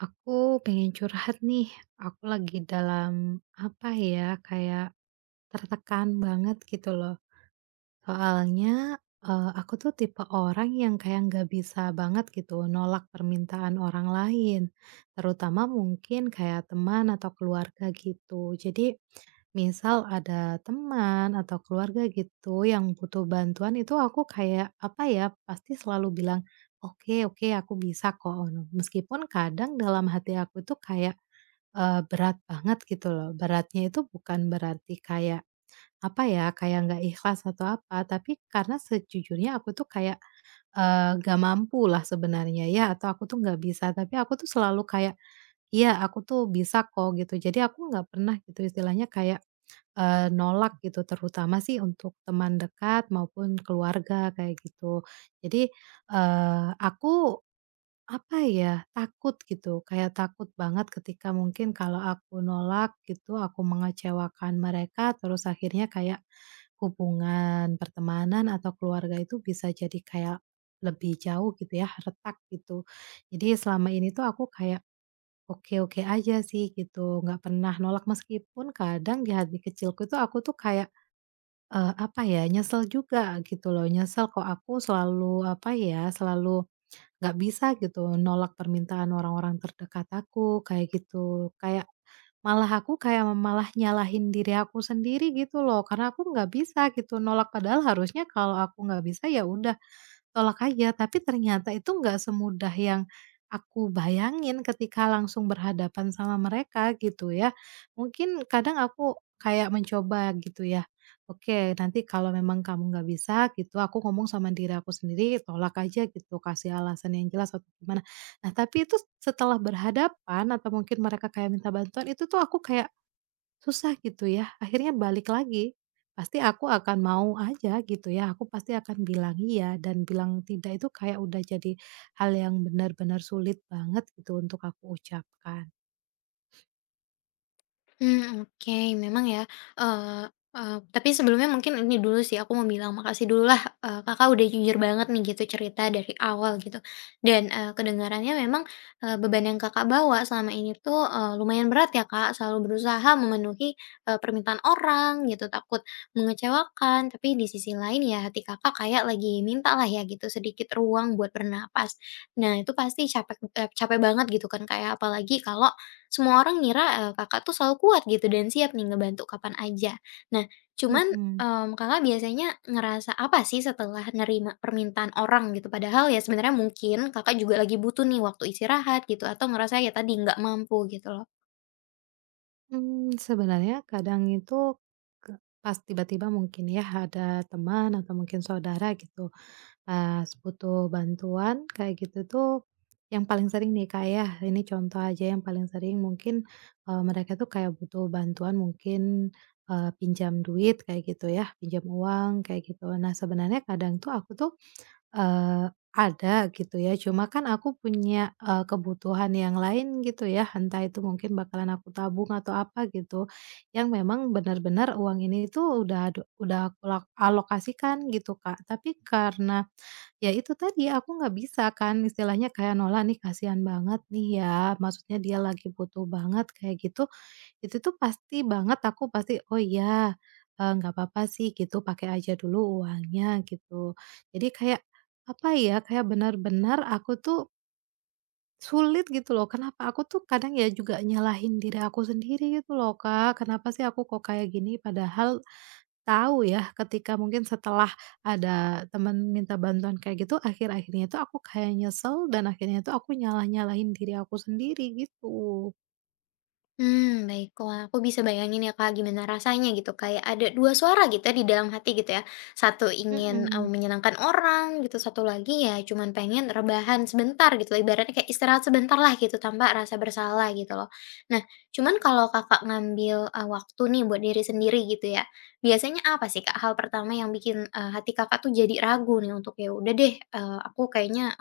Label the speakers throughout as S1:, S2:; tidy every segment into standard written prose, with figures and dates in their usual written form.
S1: Aku pengen curhat nih. Aku lagi dalam apa ya, kayak tertekan banget gitu loh. Soalnya aku tuh tipe orang yang kayak nggak bisa banget gitu nolak permintaan orang lain, terutama mungkin kayak teman atau keluarga gitu. Jadi misal ada teman atau keluarga gitu yang butuh bantuan itu aku kayak, apa ya, pasti selalu bilang, "Oke oke aku bisa kok," ono. Meskipun kadang dalam hati aku itu kayak, berat banget gitu loh. Beratnya itu bukan berarti kayak, apa ya, kayak nggak ikhlas atau apa, tapi karena sejujurnya aku tuh kayak, nggak mampulah sebenarnya ya atau aku tuh nggak bisa, tapi aku tuh selalu kayak, "Iya aku tuh bisa kok," gitu. Jadi aku nggak pernah gitu istilahnya kayak nolak gitu, terutama sih untuk teman dekat maupun keluarga kayak gitu. Jadi, aku apa ya, takut gitu, kayak takut banget ketika mungkin kalau aku nolak gitu, aku mengecewakan mereka, terus akhirnya kayak hubungan pertemanan atau keluarga itu bisa jadi kayak lebih jauh gitu ya, retak gitu. Jadi selama ini tuh aku kayak oke-oke aja sih gitu, nggak pernah nolak meskipun kadang di hati kecilku itu aku tuh kayak, apa ya, nyesel juga gitu loh, nyesel kok aku selalu apa ya, selalu nggak bisa gitu nolak permintaan orang-orang terdekat aku kayak gitu. Kayak malah aku kayak malah nyalahin diri aku sendiri gitu loh, karena aku nggak bisa gitu nolak padahal harusnya kalau aku nggak bisa ya udah tolak aja, tapi ternyata itu nggak semudah yang aku bayangin ketika langsung berhadapan sama mereka gitu ya. Mungkin kadang aku kayak mencoba gitu ya, "Oke, nanti kalau memang kamu nggak bisa gitu, aku ngomong sama diri aku sendiri, tolak aja gitu, kasih alasan yang jelas atau gimana." Nah, tapi itu setelah berhadapan atau mungkin mereka kayak minta bantuan, itu tuh aku kayak susah gitu ya, akhirnya balik lagi, pasti aku akan mau aja gitu ya, aku pasti akan bilang iya dan bilang tidak itu kayak udah jadi hal yang benar-benar sulit banget gitu untuk aku ucapkan.
S2: Hmm, oke, memang ya, eee eee, tapi sebelumnya mungkin ini dulu sih aku mau bilang makasih dululah, Kakak udah jujur banget nih gitu cerita dari awal gitu. Dan, kedengarannya memang, beban yang Kakak bawa selama ini tuh, lumayan berat ya, Kak, selalu berusaha memenuhi, permintaan orang gitu, takut mengecewakan, tapi di sisi lain ya hati Kakak kayak lagi minta lah ya gitu sedikit ruang buat bernapas. Nah itu pasti capek, capek banget gitu kan, kayak apalagi kalau semua orang ngira, Kakak tuh selalu kuat gitu dan siap nih ngebantu kapan aja. Nah, cuman,
S1: Mhm.
S2: Kakak biasanya ngerasa apa sih setelah nerima permintaan orang gitu? Padahal ya sebenarnya mungkin Kakak juga lagi butuh nih waktu istirahat gitu atau ngerasa ya tadi nggak mampu gitu loh.
S1: Mmm, sebenarnya kadang itu ke pas tiba-tiba mungkin ya ada teman atau mungkin saudara gitu pas butuh bantuan kayak gitu tuh, yang paling sering nih Kak ya, ini contoh aja yang paling sering mungkin, mereka tuh kayak butuh bantuan mungkin, pinjam duit kayak gitu ya, pinjam uang kayak gitu. Nah sebenarnya kadang tuh aku tuh, Eee, ada gitu ya, cuma kan aku punya, kebutuhan yang lain gitu ya, entah itu mungkin bakalan aku tabung atau apa gitu, yang memang benar-benar uang ini tuh udah aku alokasikan gitu, Kak. Tapi karena, ya itu tadi aku nggak bisa kan istilahnya kayak nolak nih, kasihan banget nih ya, maksudnya dia lagi butuh banget kayak gitu, itu tuh pasti banget aku pasti, "Oh iya, nggak apa-apa sih gitu, pakai aja dulu uangnya," gitu. Jadi kayak, apa ya, kayak benar-benar aku tuh sulit gitu loh, kenapa aku tuh kadang ya juga nyalahin diri aku sendiri gitu loh, Kak, kenapa sih aku kok kayak gini, padahal tahu ya ketika mungkin setelah ada teman minta bantuan kayak gitu, akhir-akhirnya itu aku kayak nyesel dan akhirnya itu aku nyalah-nyalahin diri aku sendiri gitu.
S2: Baiklah. Aku bisa bayangin ya, Kak, gimana rasanya gitu, kayak ada 2 suara gitu ya di dalam hati gitu ya. Satu ingin,
S1: Mhm.
S2: menyenangkan orang gitu, satu lagi ya cuman pengen rebahan sebentar gitu loh, ibaratnya kayak istirahat sebentar lah gitu tanpa rasa bersalah gitu loh. Nah, cuman kalau Kakak ngambil, waktu nih buat diri sendiri gitu ya, biasanya apa sih, Kak, hal pertama yang bikin, hati Kakak tuh jadi ragu nih untuk, "Ya udah deh, aku kayaknya,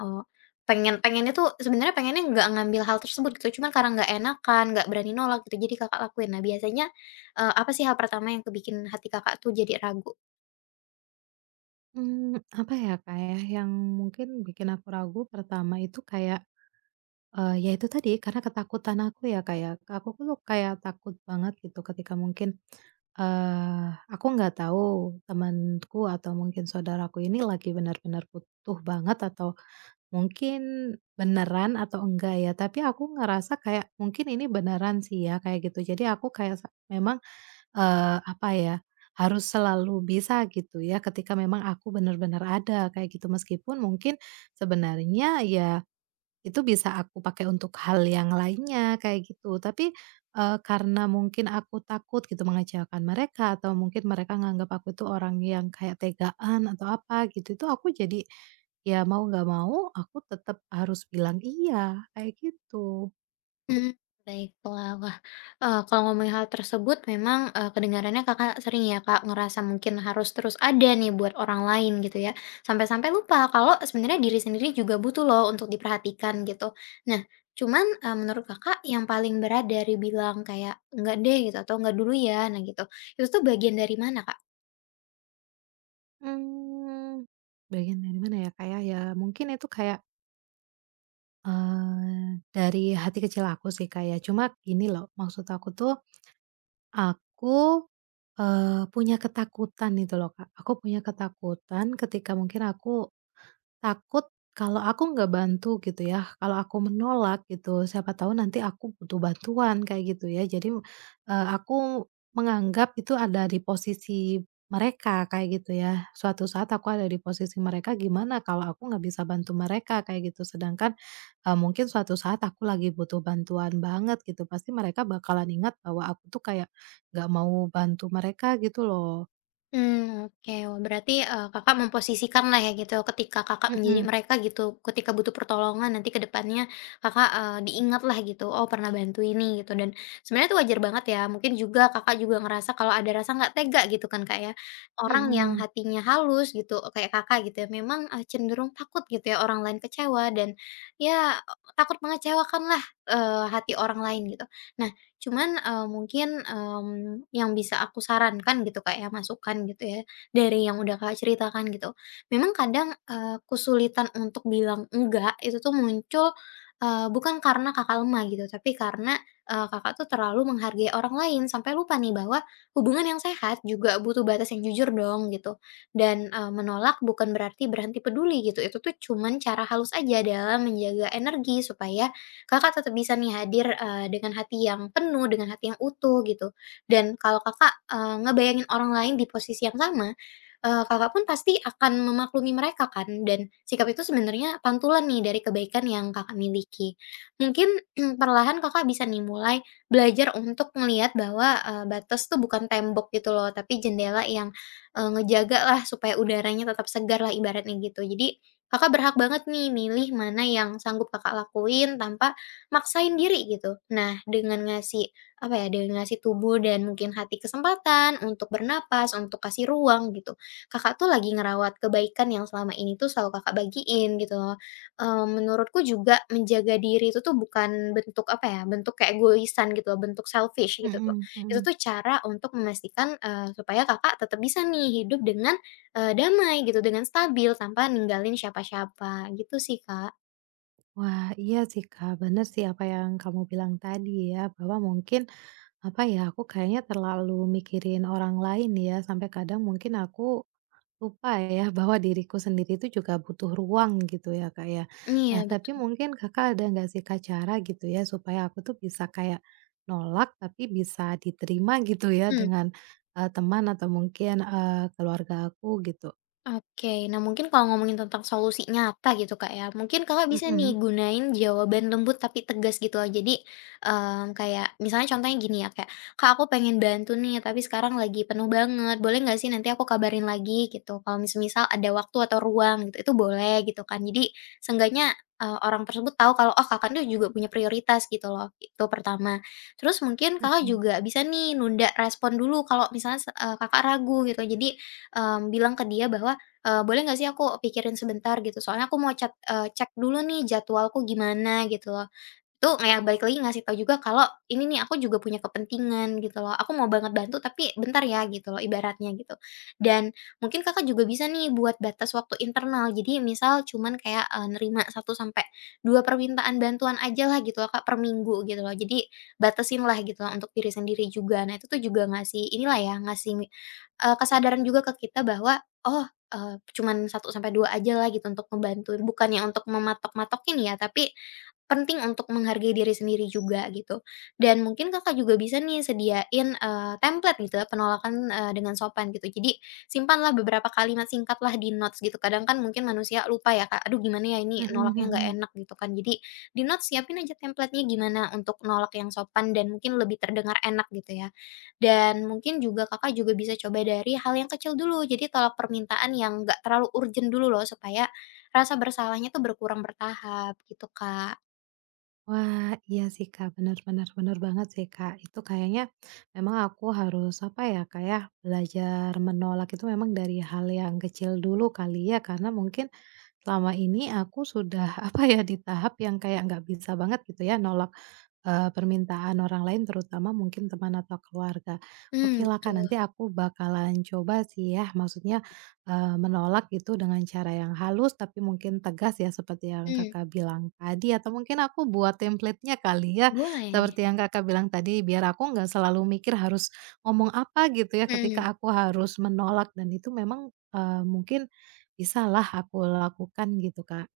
S2: pengen pengennya tuh sebenarnya pengennya nggak ngambil hal tersebut gitu, cuman karena nggak enakan, nggak berani nolak gitu, jadi Kakak lakuin. Nah biasanya, apa sih hal pertama yang kebikin hati Kakak tuh jadi ragu?
S1: Mmm, apa ya, Kak, ya, yang mungkin bikin aku ragu pertama itu kayak, ya itu tadi karena ketakutan aku ya, Kak, ya. Aku tuh kayak takut banget gitu ketika mungkin, eee, aku nggak tahu temanku atau mungkin saudaraku ini lagi benar-benar butuh banget atau mungkin beneran atau enggak ya, tapi aku ngerasa kayak mungkin ini beneran sih ya, kayak gitu. Jadi aku kayak memang apa ya, harus selalu bisa gitu ya ketika memang aku benar-benar ada kayak gitu. Meskipun mungkin sebenarnya ya itu bisa aku pakai untuk hal yang lainnya kayak gitu. Tapi, karena mungkin aku takut gitu mengecewakan mereka atau mungkin mereka nganggap aku itu orang yang kayak tegaan atau apa gitu, itu aku jadi ya mau nggak mau aku tetap harus bilang iya kayak gitu.
S2: Mmm, Baiklah. Wah, kalau ngomongin hal tersebut memang, kedengarannya Kakak sering ya, Kak, ngerasa mungkin harus terus ada nih buat orang lain gitu ya, sampai-sampai lupa kalau sebenarnya diri sendiri juga butuh loh untuk diperhatikan gitu. Nah, cuman, menurut Kakak yang paling berat dari bilang kayak, "Enggak deh," gitu atau, "Enggak dulu ya," nah gitu, itu tuh bagian dari mana, Kak?
S1: Mmm, bagian dari mana ya, kayak ya mungkin itu kayak dari hati kecil aku sih, kayak cuma gini loh, maksud aku tuh, aku, punya ketakutan itu loh, Kak. Aku punya ketakutan ketika mungkin aku takut kalau aku nggak bantu gitu ya, kalau aku menolak gitu, siapa tahu nanti aku butuh bantuan kayak gitu ya. Jadi, aku menganggap itu ada di posisi mereka kayak gitu ya. Suatu saat aku ada di posisi mereka, gimana kalau aku nggak bisa bantu mereka kayak gitu. Sedangkan, mungkin suatu saat aku lagi butuh bantuan banget gitu, pasti mereka bakalan ingat bahwa aku tuh kayak nggak mau bantu mereka gitu loh.
S2: Hmm, oke. Wah, berarti, Kakak memposisikan lah ya gitu, ketika Kakak menjadi
S1: Mhm,
S2: mereka gitu, ketika butuh pertolongan nanti ke depannya Kakak, eh, diingat lah gitu, "Oh pernah bantu ini," gitu, dan sebenarnya itu wajar banget ya, mungkin juga Kakak juga ngerasa kalau ada rasa nggak tega gitu kan, Kak, ya. Orang yang
S1: mhm,
S2: hatinya halus gitu, kayak Kakak gitu ya, memang, cenderung takut gitu ya orang lain kecewa dan ya, takut mengecewakanlah, hati orang lain gitu. Nah, cuman, mungkin, yang bisa aku sarankan gitu, Kak, ya, masukan gitu ya, dari yang udah kak ceritakan gitu. Memang kadang, kesulitan untuk bilang enggak itu tuh muncul, bukan karena Kakak lemah gitu, tapi karena, Kakak tuh terlalu menghargai orang lain sampai lupa nih bahwa hubungan yang sehat juga butuh batas yang jujur dong gitu. Dan, menolak bukan berarti berhenti peduli gitu, itu tuh cuman cara halus aja dalam menjaga energi supaya Kakak tetap bisa nih hadir, dengan hati yang penuh, dengan hati yang utuh gitu. Dan kalau Kakak, ngebayangin orang lain di posisi yang sama, Kakak pun pasti akan memaklumi mereka kan, dan sikap itu sebenarnya pantulan nih dari kebaikan yang Kakak miliki. Mungkin perlahan Kakak bisa nih mulai belajar untuk melihat bahwa, batas tuh bukan tembok gitu loh, tapi jendela yang, eh, ngejaga lah supaya udaranya tetap segar segarlah ibaratnya gitu. Jadi Kakak berhak banget nih milih mana yang sanggup Kakak lakuin tanpa maksain diri gitu. Nah, dengan ngasih, apa ya, dengan ngasih tubuh dan mungkin hati kesempatan untuk bernapas, untuk kasih ruang gitu. Kakak tuh lagi ngerawat kebaikan yang selama ini tuh selalu Kakak bagiin gitu loh. Menurutku juga menjaga diri itu tuh bukan bentuk, apa ya, bentuk keegoisan gitu loh, bentuk selfish gitu tuh.
S1: mhm,
S2: Itu
S1: mhm.
S2: tuh cara untuk memastikan, supaya Kakak tetap bisa nih hidup dengan, damai gitu, dengan stabil tanpa ninggalin siapa-siapa gitu sih, Kak.
S1: Wah, iya sih Kak, bener sih apa yang kamu bilang tadi ya, bahwa mungkin apa ya, aku kayaknya terlalu mikirin orang lain ya, sampai kadang mungkin aku lupa ya bahwa diriku sendiri itu juga butuh ruang gitu ya Kak ya. Nah,
S2: Iya,
S1: tapi
S2: betul.
S1: mungkin Kakak ada nggak sih Kak cara gitu ya, supaya aku tuh bisa kayak nolak tapi bisa diterima gitu ya
S2: Mmm.
S1: dengan teman atau mungkin keluarga aku gitu.
S2: Oke, nah mungkin kalau ngomongin tentang solusi nyata gitu Kak ya, mungkin Kakak bisa nih
S1: Mhm,
S2: gunain jawaban lembut tapi tegas gitu loh. Jadi, kayak misalnya contohnya gini ya kayak, "Kak aku pengen bantu nih tapi sekarang lagi penuh banget, boleh nggak sih nanti aku kabarin lagi?" gitu. Kalau misal-misal ada waktu atau ruang gitu, itu boleh gitu kan. Jadi seenggaknya, orang tersebut tahu kalau, oh Kakak tuh juga punya prioritas gitu loh, itu pertama. Terus mungkin Kakak
S1: mhm,
S2: juga bisa nih nunda respon dulu kalau misalnya Kakak ragu gitu. Jadi, bilang ke dia bahwa boleh nggak sih aku pikirin sebentar gitu? Soalnya aku mau cek dulu nih jadwalku gimana gitu loh. Itu kayak balik lagi ngasih tahu juga kalau, "Ini nih aku juga punya kepentingan," gitu loh, "Aku mau banget bantu tapi bentar ya," gitu loh ibaratnya gitu. Dan mungkin Kakak juga bisa nih buat batas waktu internal. Jadi misal cuman kayak, nerima satu sampai 2 permintaan bantuan aja lah gitu loh Kak, per minggu gitu loh. Jadi batasin lah gitu loh untuk diri sendiri juga. Nah itu tuh juga ngasih inilah ya, ngasih kesadaran juga ke kita bahwa, oh, cuman satu sampai dua aja lah gitu untuk membantu. Bukannya untuk mematok-matokin ya, tapi penting untuk menghargai diri sendiri juga gitu, dan mungkin Kakak juga bisa nih sediain, template gitu ya penolakan, dengan sopan gitu. Jadi simpanlah beberapa kalimat singkatlah di notes gitu. Kadang kan mungkin manusia lupa ya Kak, "Aduh gimana ya ini
S1: mhm,
S2: nolaknya nggak
S1: mhm.
S2: enak," gitu kan. Jadi di notes siapin aja template-nya gimana untuk nolak yang sopan dan mungkin lebih terdengar enak gitu ya. Dan mungkin juga Kakak juga bisa coba dari hal yang kecil dulu. Jadi tolak permintaan yang nggak terlalu urgent dulu loh supaya rasa bersalahnya tuh berkurang bertahap gitu, Kak.
S1: Wah, iya sih Kak, benar-benar benar banget sih Kak, itu kayaknya memang aku harus, apa ya Kak ya, belajar menolak itu memang dari hal yang kecil dulu kali ya, karena mungkin selama ini aku sudah, apa ya, di tahap yang kayak nggak bisa banget gitu ya nolak permintaan orang lain terutama mungkin teman atau keluarga.
S2: Mmm,
S1: Oke lah, Kak,
S2: betul,
S1: nanti aku bakalan coba sih ya, maksudnya, menolak itu dengan cara yang halus tapi mungkin tegas ya seperti yang
S2: mmm.
S1: Kakak bilang tadi atau mungkin aku buat template-nya kali ya,
S2: Boleh.
S1: seperti yang Kakak bilang tadi biar aku nggak selalu mikir harus ngomong apa gitu ya
S2: Mhm,
S1: ketika aku harus menolak dan itu memang, mungkin bisalah aku lakukan gitu, Kak.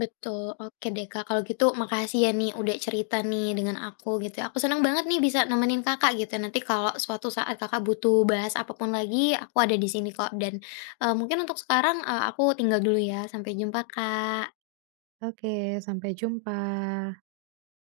S2: betul. Oke deh, Kak, kalau gitu makasih ya nih udah cerita nih dengan aku gitu ya. Aku senang banget nih bisa nemenin Kakak gitu. Nanti kalau suatu saat Kakak butuh bahas apa pun lagi, aku ada di sini kok. Dan, mungkin untuk sekarang, aku tinggal dulu ya. Sampai jumpa, Kak.
S1: Oke, sampai jumpa.